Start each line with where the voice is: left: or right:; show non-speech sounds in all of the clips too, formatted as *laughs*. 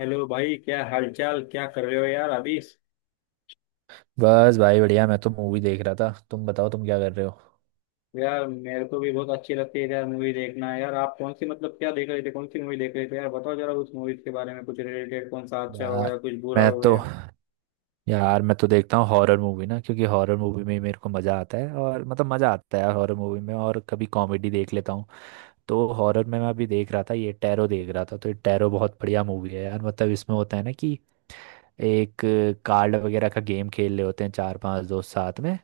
left: Hello भाई, क्या हालचाल, क्या कर रहे हो यार अभी।
right: बस भाई बढ़िया। मैं तो मूवी देख रहा था। तुम बताओ तुम क्या कर रहे हो।
left: यार मेरे को भी बहुत अच्छी लगती है यार मूवी देखना। यार आप कौन सी मतलब क्या देख रहे थे, कौन सी मूवी देख रहे थे यार, बताओ जरा उस मूवी के बारे में कुछ रिलेटेड, कौन सा अच्छा हो गया
right: यार
left: कुछ बुरा
right: मैं
left: हो
right: तो
left: गया।
right: मैं तो देखता हूँ हॉरर मूवी ना, क्योंकि हॉरर मूवी में ही मेरे को मज़ा आता है, और मतलब मज़ा आता है हॉरर मूवी में, और कभी कॉमेडी देख लेता हूँ। तो हॉरर में मैं अभी देख रहा था, ये टैरो देख रहा था। तो ये टैरो बहुत बढ़िया मूवी है यार। मतलब इसमें होता है ना कि एक कार्ड वगैरह का गेम खेल रहे होते हैं, चार पांच दोस्त साथ में।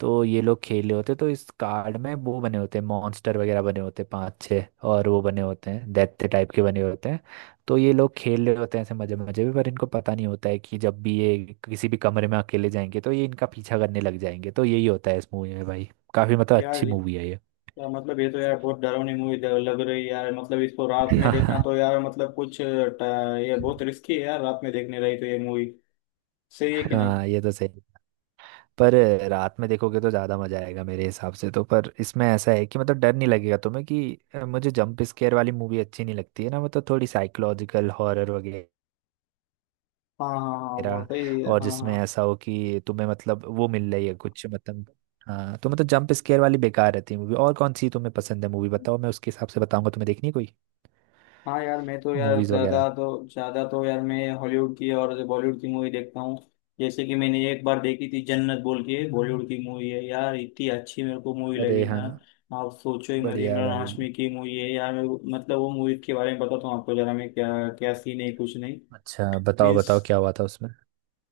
right: तो ये लोग खेल रहे होते हैं, तो इस कार्ड में वो बने होते हैं, मॉन्स्टर वगैरह बने होते हैं, पांच छः। और वो बने होते हैं दैत्य टाइप के बने होते हैं। तो ये लोग खेल रहे होते हैं ऐसे मजे मजे में, पर इनको पता नहीं होता है कि जब भी ये किसी भी कमरे में अकेले जाएंगे तो ये इनका पीछा करने लग जाएंगे। तो यही होता है इस मूवी में भाई। काफी मतलब अच्छी
left: यार
right: मूवी
left: यार
right: है ये।
left: मतलब ये तो यार बहुत डरावनी मूवी लग रही है यार, मतलब इसको रात में देखना तो
right: *laughs*
left: यार मतलब कुछ ये बहुत रिस्की है यार, रात में देखने रही तो ये मूवी, सही है कि नहीं।
right: हाँ, ये तो सही। पर रात में देखोगे तो ज़्यादा मज़ा आएगा मेरे हिसाब से। तो पर इसमें ऐसा है कि मतलब डर नहीं लगेगा तुम्हें कि मुझे जंप स्केयर वाली मूवी अच्छी नहीं लगती है ना, मतलब थोड़ी साइकोलॉजिकल हॉरर वगैरह।
left: हाँ हाँ हाँ, वो सही है,
right: और
left: हाँ
right: जिसमें
left: हाँ।
right: ऐसा हो कि तुम्हें मतलब वो मिल रही है कुछ मतलब। हाँ, तो मतलब जंप स्केयर वाली बेकार रहती है मूवी। और कौन सी तुम्हें पसंद है मूवी बताओ, मैं उसके हिसाब से बताऊंगा तुम्हें देखनी है कोई
left: हाँ यार मैं तो यार
right: मूवीज़ वगैरह।
left: ज्यादा तो यार मैं हॉलीवुड की और बॉलीवुड की मूवी देखता हूँ। जैसे कि मैंने एक बार देखी थी, जन्नत बोल के, बॉलीवुड की मूवी है यार, इतनी अच्छी मेरे को मूवी लगी
right: अरे
left: ना।
right: हाँ।
left: आप सोचो ही मत,
right: बढ़िया
left: इमरान
right: भाई।
left: हाशमी की मूवी है यार। मेरे को मतलब वो मूवी के बारे में बताता हूँ आपको जरा मैं, क्या क्या सीन है कुछ नहीं।
right: अच्छा बताओ
left: मीन्स
right: बताओ, क्या हुआ था उसमें।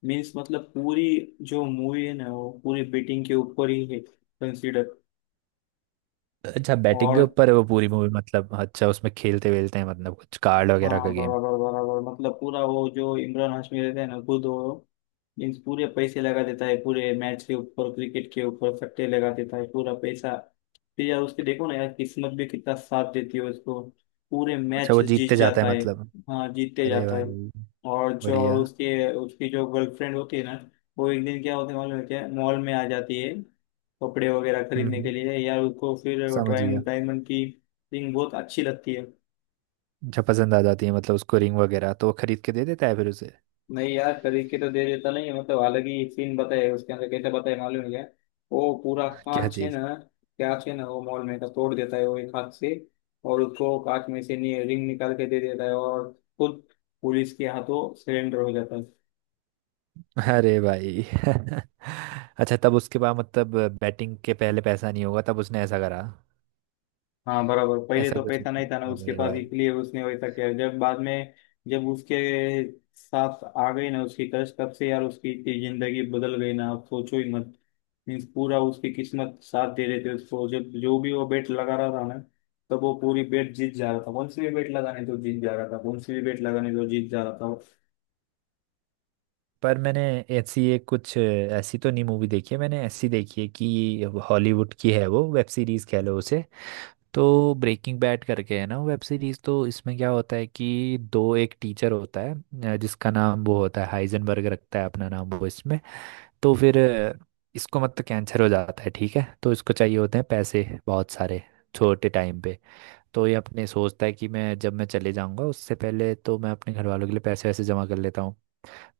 left: मीन्स मतलब पूरी जो मूवी है ना, वो पूरी बेटिंग के ऊपर ही है, कंसिडर।
right: अच्छा बैटिंग के
left: और
right: ऊपर है वो पूरी मूवी, मतलब अच्छा उसमें खेलते वेलते हैं मतलब, कुछ कार्ड वगैरह का
left: हाँ
right: गेम।
left: बराबर बराबर, मतलब पूरा वो जो इमरान हाशमी रहता है ना खुद वो, मीन्स पूरे पैसे लगा देता है पूरे मैच के ऊपर, क्रिकेट के ऊपर सट्टे लगा देता है पूरा पैसा। फिर यार उसके देखो ना यार किस्मत भी कितना साथ देती है उसको, पूरे
right: अच्छा
left: मैच
right: वो
left: जीत
right: जीतते जाता
left: जाता
right: है
left: है।
right: मतलब।
left: हाँ जीतते
right: अरे
left: जाता है।
right: भाई।
left: और
right: बढ़िया।
left: उसके उसकी जो गर्लफ्रेंड होती है ना, वो एक दिन क्या होता है मालूम है क्या, मॉल में आ जाती है कपड़े वगैरह
right: हम्म
left: खरीदने के
right: हम्म,
left: लिए। यार उसको फिर
right: समझ गया।
left: डायमंड डायमंड की रिंग बहुत अच्छी लगती है।
right: अच्छा पसंद आ जाती है मतलब उसको रिंग वगैरह, तो वो खरीद के दे देता है फिर उसे।
left: नहीं यार खरीद के तो दे देता नहीं है, मतलब अलग ही सीन बताया उसके अंदर, कैसे बताया मालूम है क्या। वो पूरा
right: क्या
left: कांच है
right: चीज।
left: ना, वो मॉल में का तोड़ देता है वो एक हाथ से, और उसको कांच में से रिंग निकाल के दे देता है, और खुद पुलिस के हाथों सिलेंडर हो जाता है।
right: अरे भाई *laughs* अच्छा तब उसके बाद मतलब बैटिंग के पहले पैसा नहीं होगा तब उसने ऐसा करा।
left: हाँ बराबर, पहले
right: ऐसा
left: तो
right: कुछ
left: पैसा
right: होता
left: नहीं था ना
right: है।
left: उसके
right: अरे
left: पास,
right: भाई।
left: इसलिए उसने वैसा किया। जब बाद में, जब उसके साथ आ गई ना उसकी कष्ट, तब से यार उसकी इतनी जिंदगी बदल गई ना, आप सोचो ही मत। मीन्स पूरा उसकी किस्मत साथ दे रहे थे उसको, जब जो भी वो बेट लगा रहा था ना, तब वो पूरी बेट जीत जा रहा था। कौन सी भी बेट लगाने तो जीत जा रहा था, कौन सी भी बेट लगाने तो जीत जा रहा था।
right: पर मैंने ऐसी एक कुछ ऐसी तो नहीं मूवी देखी है, मैंने ऐसी देखी है कि हॉलीवुड की है वो, वेब सीरीज कह लो उसे। तो ब्रेकिंग बैड करके है ना वेब सीरीज। तो इसमें क्या होता है कि दो एक टीचर होता है, जिसका नाम वो होता है हाइजनबर्ग, रखता है अपना नाम वो इसमें। तो फिर इसको मतलब कैंसर हो जाता है ठीक है, तो इसको चाहिए होते हैं पैसे बहुत सारे, छोटे टाइम पे। तो ये अपने सोचता है कि मैं जब मैं चले जाऊंगा उससे पहले तो मैं अपने घर वालों के लिए पैसे वैसे जमा कर लेता हूँ।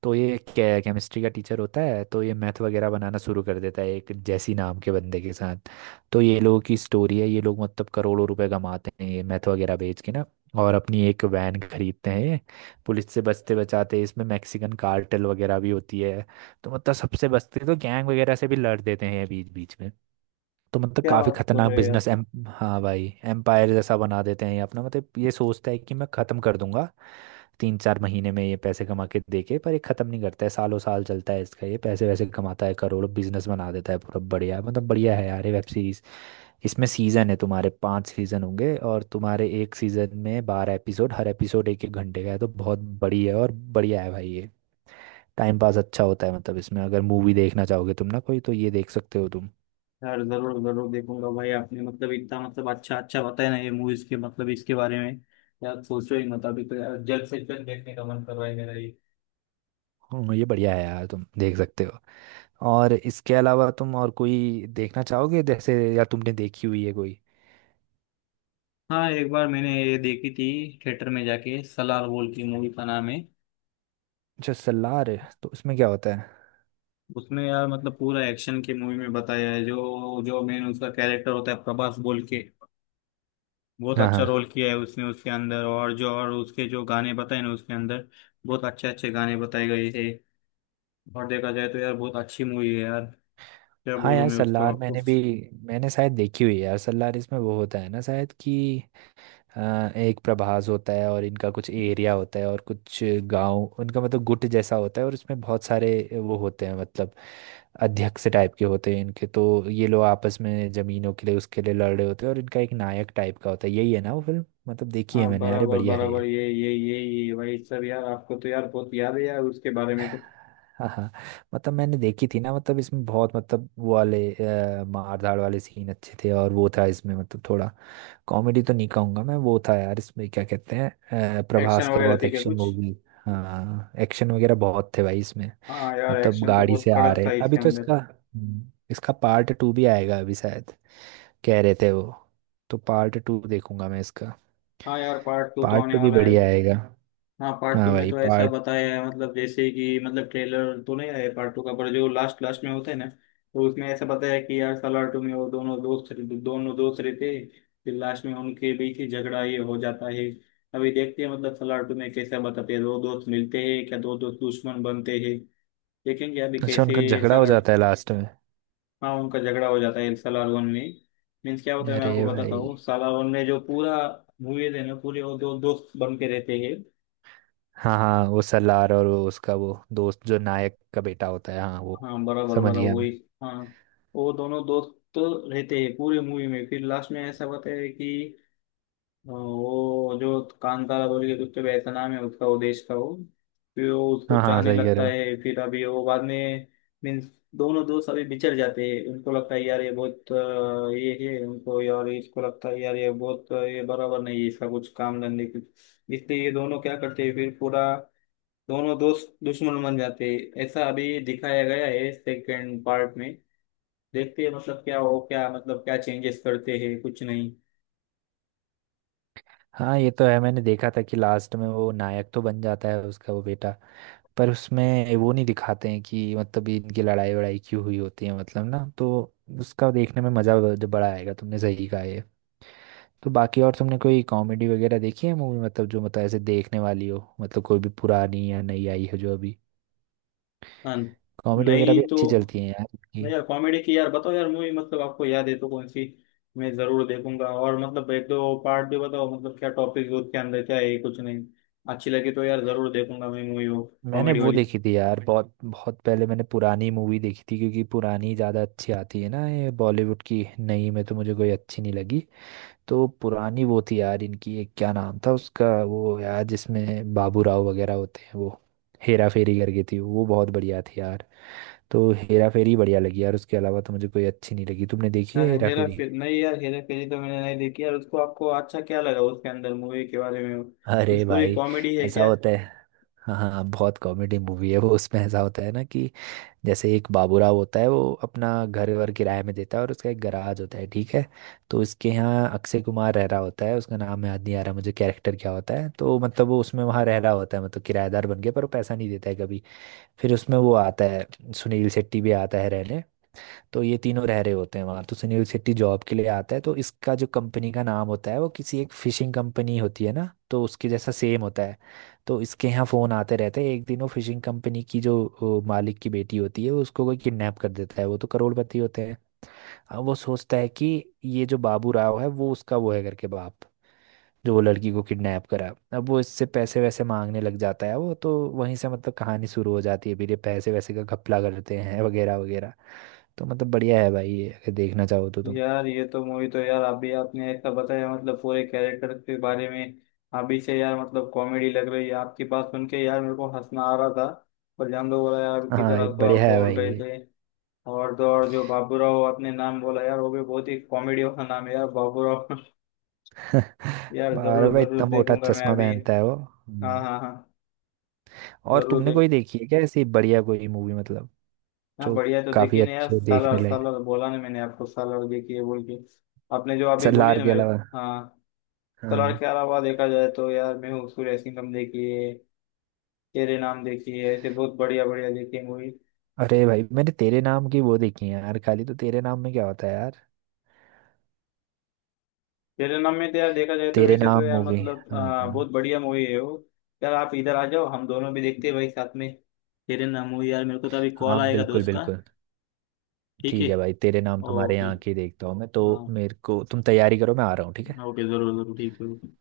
right: तो ये केमिस्ट्री का टीचर होता है, तो ये मैथ वगैरह बनाना शुरू कर देता है एक जैसी नाम के बंदे के साथ। तो ये लोगों की स्टोरी है, ये लोग मतलब करोड़ों रुपए कमाते हैं ये मैथ वगैरह बेच के ना। और अपनी एक वैन खरीदते हैं ये, पुलिस से बचते बचाते। इसमें मैक्सिकन कार्टेल वगैरह भी होती है। तो मतलब सबसे बचते तो गैंग वगैरह से भी लड़ देते हैं ये बीच बीच में। तो मतलब
left: क्या
right: काफी
left: बात कर
right: खतरनाक
left: रहे हैं।
right: Business M. हाँ भाई, एम्पायर जैसा बना देते हैं ये अपना। मतलब ये सोचता है कि मैं खत्म कर दूंगा तीन चार महीने में ये पैसे कमा के देके, पर ये खत्म नहीं करता है, सालों साल चलता है इसका, ये पैसे वैसे कमाता है करोड़ों, बिजनेस बना देता है पूरा। बढ़िया मतलब बढ़िया है यार ये वेब सीरीज। इसमें सीजन है तुम्हारे पांच सीजन होंगे और तुम्हारे एक सीजन में बारह एपिसोड, हर एपिसोड एक एक घंटे का है, तो बहुत बड़ी है और बढ़िया है भाई ये। टाइम पास अच्छा होता है, मतलब इसमें अगर मूवी देखना चाहोगे तुम ना कोई तो ये देख सकते हो तुम।
left: यार जरूर जरूर देखूंगा भाई, आपने मतलब इतना मतलब अच्छा अच्छा बताया ना ये मूवीज के मतलब इसके बारे में। यार सोचो ही मत, अभी तो यार जल्द से जल्द देखने का मन कर रहा है मेरा ये।
right: हाँ, ये बढ़िया है यार तुम देख सकते हो। और इसके अलावा तुम और कोई देखना चाहोगे, जैसे या तुमने देखी हुई है कोई।
left: हाँ एक बार मैंने ये देखी थी थिएटर में जाके, सलार बोल की मूवी का नाम है।
right: अच्छा सलार। तो उसमें क्या होता है।
left: उसमें यार मतलब पूरा एक्शन की मूवी में बताया है। जो जो मेन उसका कैरेक्टर होता है प्रभास बोल के, बहुत
right: हाँ
left: अच्छा
right: हाँ
left: रोल किया है उसने उसके अंदर। और उसके जो गाने बताए ना उसके अंदर, बहुत अच्छे अच्छे गाने बताए गए थे। और देखा जाए तो यार बहुत अच्छी मूवी है यार, क्या
right: हाँ,
left: बोलूँ
right: यार
left: मैं उसको
right: सलार
left: आपको।
right: मैंने भी, मैंने शायद देखी हुई है यार सलार। इसमें वो होता है ना शायद कि एक प्रभास होता है, और इनका कुछ एरिया होता है, और कुछ गांव उनका मतलब गुट जैसा होता है। और इसमें बहुत सारे वो होते हैं मतलब अध्यक्ष टाइप के होते हैं इनके, तो ये लोग आपस में जमीनों के लिए उसके लिए लड़ रहे होते हैं, और इनका एक नायक टाइप का होता है। यही है ना वो फिल्म मतलब, देखी
left: हाँ
right: है मैंने, अरे
left: बराबर
right: बढ़िया है।
left: बराबर, ये भाई सर, यार आपको तो यार बहुत याद है यार उसके बारे में तो।
right: हाँ हाँ। मतलब मैंने देखी थी ना, मतलब इसमें बहुत मतलब वो वाले मार धाड़ वाले सीन अच्छे थे। और वो था इसमें मतलब थोड़ा कॉमेडी तो नहीं कहूंगा मैं, वो था यार इसमें क्या कहते हैं
left: एक्शन
right: प्रभास का
left: वगैरह
right: बहुत
left: थी क्या
right: एक्शन
left: कुछ।
right: मूवी। हाँ एक्शन वगैरह बहुत थे भाई इसमें।
left: हाँ यार
right: मतलब
left: एक्शन तो
right: गाड़ी
left: बहुत
right: से आ
left: कड़क
right: रहे
left: था
right: अभी
left: इसके
right: तो
left: अंदर।
right: इसका इसका पार्ट टू भी आएगा अभी शायद, कह रहे थे वो। तो पार्ट टू देखूंगा मैं इसका।
left: हाँ यार पार्ट टू तो
right: पार्ट
left: आने
right: टू भी
left: वाला है।
right: बढ़िया आएगा।
left: हाँ पार्ट टू
right: हाँ
left: में
right: भाई
left: तो ऐसा
right: पार्ट।
left: बताया है, मतलब जैसे कि मतलब ट्रेलर तो नहीं आया पार्ट टू का, पर जो लास्ट लास्ट में होता है ना, तो उसमें ऐसा बताया है कि यार सालार टू में वो दोनों दोस्त रहते हैं, फिर लास्ट में उनके बीच ही झगड़ा ये हो जाता है। अभी देखते हैं मतलब सालार टू में कैसा बताते हैं, दो दोस्त मिलते हैं क्या, दो दोस्त दुश्मन बनते हैं, देखेंगे अभी
right: अच्छा उनका
left: कैसे।
right: झगड़ा हो
left: सालार,
right: जाता है लास्ट में।
left: हाँ उनका झगड़ा हो जाता है सालार वन में। मीन्स क्या होता है मैं आपको
right: अरे
left: बताता हूँ,
right: भाई।
left: सालार वन में जो पूरा मूवीज है ना पूरे, वो दो दोस्त बन के रहते हैं।
right: हाँ हाँ, वो सलार और वो उसका वो दोस्त, जो नायक का बेटा होता है, हाँ वो।
left: हाँ बराबर
right: समझ
left: बराबर
right: गया मैं।
left: वही। हाँ, वो दोनों दोस्त रहते हैं पूरी मूवी में, फिर लास्ट में ऐसा बताया कि वो जो कांतारा बोल के कुछ तो ऐसा नाम है उसका, वो देश का वो, फिर वो उसको
right: हाँ हाँ
left: चाहने
right: सही कह
left: लगता
right: रहे हो।
left: है फिर अभी वो बाद में। मीन्स दोनों दोस्त अभी बिछड़ जाते हैं, उनको लगता है यार ये बहुत ये है उनको, यार इसको लगता है यार ये बहुत ये बराबर नहीं है इसका, कुछ काम धंधे कुछ। इसलिए ये दोनों क्या करते हैं फिर पूरा, दोनों दोस्त दुश्मन बन जाते हैं, ऐसा अभी दिखाया गया है सेकंड पार्ट में। देखते हैं मतलब क्या हो क्या, मतलब क्या चेंजेस करते हैं कुछ नहीं।
right: हाँ ये तो है, मैंने देखा था कि लास्ट में वो नायक तो बन जाता है उसका वो बेटा। पर उसमें वो नहीं दिखाते हैं कि मतलब ये इनकी लड़ाई वड़ाई क्यों हुई होती है मतलब ना, तो उसका देखने में मज़ा जो बड़ा आएगा, तुमने सही कहा ये। तो बाकी और तुमने कोई कॉमेडी वगैरह देखी है मूवी मतलब, जो मतलब ऐसे देखने वाली हो मतलब, कोई भी पुरानी या नई आई है जो अभी
left: हाँ।
right: कॉमेडी वगैरह
left: नहीं
right: भी
left: तो।
right: अच्छी चलती है यार।
left: नहीं यार, कॉमेडी की यार बताओ यार मूवी, मतलब आपको याद है तो कौन सी, मैं जरूर देखूंगा, और मतलब एक दो पार्ट भी बताओ, मतलब क्या टॉपिक उसके अंदर क्या है कुछ नहीं। अच्छी लगी तो यार जरूर देखूंगा मैं मूवी वो,
right: मैंने
left: कॉमेडी
right: वो
left: वाली।
right: देखी थी यार कोई बहुत बहुत पहले, मैंने पुरानी मूवी देखी थी, क्योंकि पुरानी ज़्यादा अच्छी आती है ना, ये बॉलीवुड की नई में तो मुझे कोई अच्छी नहीं लगी। तो पुरानी वो थी यार इनकी एक, क्या नाम था उसका वो यार जिसमें बाबू राव वगैरह होते हैं वो, हेरा फेरी करके थी वो, बहुत बढ़िया थी यार। तो हेरा फेरी बढ़िया लगी यार, उसके अलावा तो मुझे कोई अच्छी नहीं लगी। तुमने देखी है
left: अरे
right: हेरा
left: हेरा
right: फेरी।
left: फेरी नहीं, यार हेरा फेरी तो मैंने नहीं देखी यार, उसको आपको अच्छा क्या लगा उसके अंदर, मूवी के बारे में इस
right: अरे
left: पूरी,
right: भाई
left: कॉमेडी है
right: ऐसा
left: क्या।
right: बहुत होता है कॉमेडी। हाँ हाँ बहुत कॉमेडी मूवी है वो। उसमें ऐसा होता है ना कि जैसे एक बाबूराव होता है, वो अपना घर वर किराए में देता है, और उसका एक गराज होता है ठीक है। तो इसके यहाँ अक्षय कुमार रह रहा होता है, उसका नाम याद नहीं आ रहा मुझे कैरेक्टर क्या होता है। तो मतलब वो उसमें वहाँ रह रहा होता है, मतलब किराएदार बन गया, पर वो पैसा नहीं देता है कभी। फिर उसमें वो आता है सुनील शेट्टी भी आता है रहने। तो ये तीनों रह रहे होते हैं वहाँ। तो सुनील शेट्टी जॉब के लिए आता है, तो इसका जो कंपनी का नाम होता है वो किसी एक फिशिंग कंपनी होती है ना, तो उसके जैसा सेम होता है। तो इसके यहाँ फ़ोन आते रहते हैं, एक दिन वो फिशिंग कंपनी की जो वो मालिक की बेटी होती है वो उसको कोई किडनैप कर देता है, वो तो करोड़पति होते हैं। अब वो सोचता है कि ये जो बाबू राव है वो उसका वो है करके बाप, जो वो लड़की को किडनैप करा। अब वो इससे पैसे वैसे मांगने लग जाता है वो, तो वहीं से मतलब कहानी शुरू हो जाती है, फिर ये पैसे वैसे का घपला करते हैं वगैरह वगैरह। तो मतलब बढ़िया है भाई ये अगर देखना चाहो तो तुम।
left: यार ये तो मूवी तो यार, अभी आपने ऐसा बताया मतलब पूरे कैरेक्टर के बारे में, अभी से यार मतलब कॉमेडी लग रही है आपकी बात सुन के, यार मेरे को हंसना आ रहा था, पर जान दो बोला यार,
right: हाँ
left: किधर
right: ये हाँ
left: हंसो आप
right: बढ़िया है
left: बोल
right: भाई
left: रहे
right: ये
left: थे। और तो और जो बाबूराव आपने नाम बोला यार, वो भी बहुत ही कॉमेडी वाला नाम है यार, बाबूराव। *laughs* यार
right: *laughs* और
left: जरूर
right: भाई इतना
left: जरूर
right: मोटा
left: देखूंगा मैं
right: चश्मा
left: अभी।
right: पहनता है वो, देखूंगा
left: हाँ हाँ हाँ,
right: और
left: जरूर
right: तुमने कोई
left: देख।
right: देखी है क्या ऐसी बढ़िया कोई मूवी मतलब,
left: हाँ
right: जो
left: बढ़िया तो
right: काफी
left: देखिए ना यार,
right: अच्छी हो देखने
left: सालार
right: लायक,
left: सालार बोला ना मैंने आपको, सालार देखिए बोल के, आपने जो अभी बोली
right: सलार
left: ना
right: के
left: मेरे को,
right: अलावा।
left: हाँ। सलार
right: हाँ।
left: के अलावा देखा जाए तो यार, मैं हूँ सूर्य सिंघम देखिए, तेरे नाम देखिए, ऐसे बहुत बढ़िया बढ़िया देखिए मूवी।
right: अरे भाई मैंने तेरे नाम की वो देखी है यार खाली, तो तेरे नाम में क्या होता है यार।
left: तेरे नाम में तो यार देखा जाए तो,
right: तेरे
left: वैसे तो
right: नाम
left: यार
right: मूवी।
left: मतलब
right: हाँ
left: बहुत बढ़िया मूवी है वो। यार आप इधर आ जाओ हम दोनों भी देखते हैं भाई साथ में, तेरे नाम मूवी। यार मेरे को तो अभी कॉल
right: हाँ
left: आएगा
right: बिल्कुल
left: दोस्त का।
right: बिल्कुल।
left: ठीक है।
right: ठीक है भाई, तेरे नाम तुम्हारे
left: ओके।
right: यहाँ की देखता हूँ मैं तो।
left: हाँ,
right: मेरे को तुम तैयारी करो मैं आ रहा हूँ ठीक है।
left: ओके जरूर जरूर, ठीक है।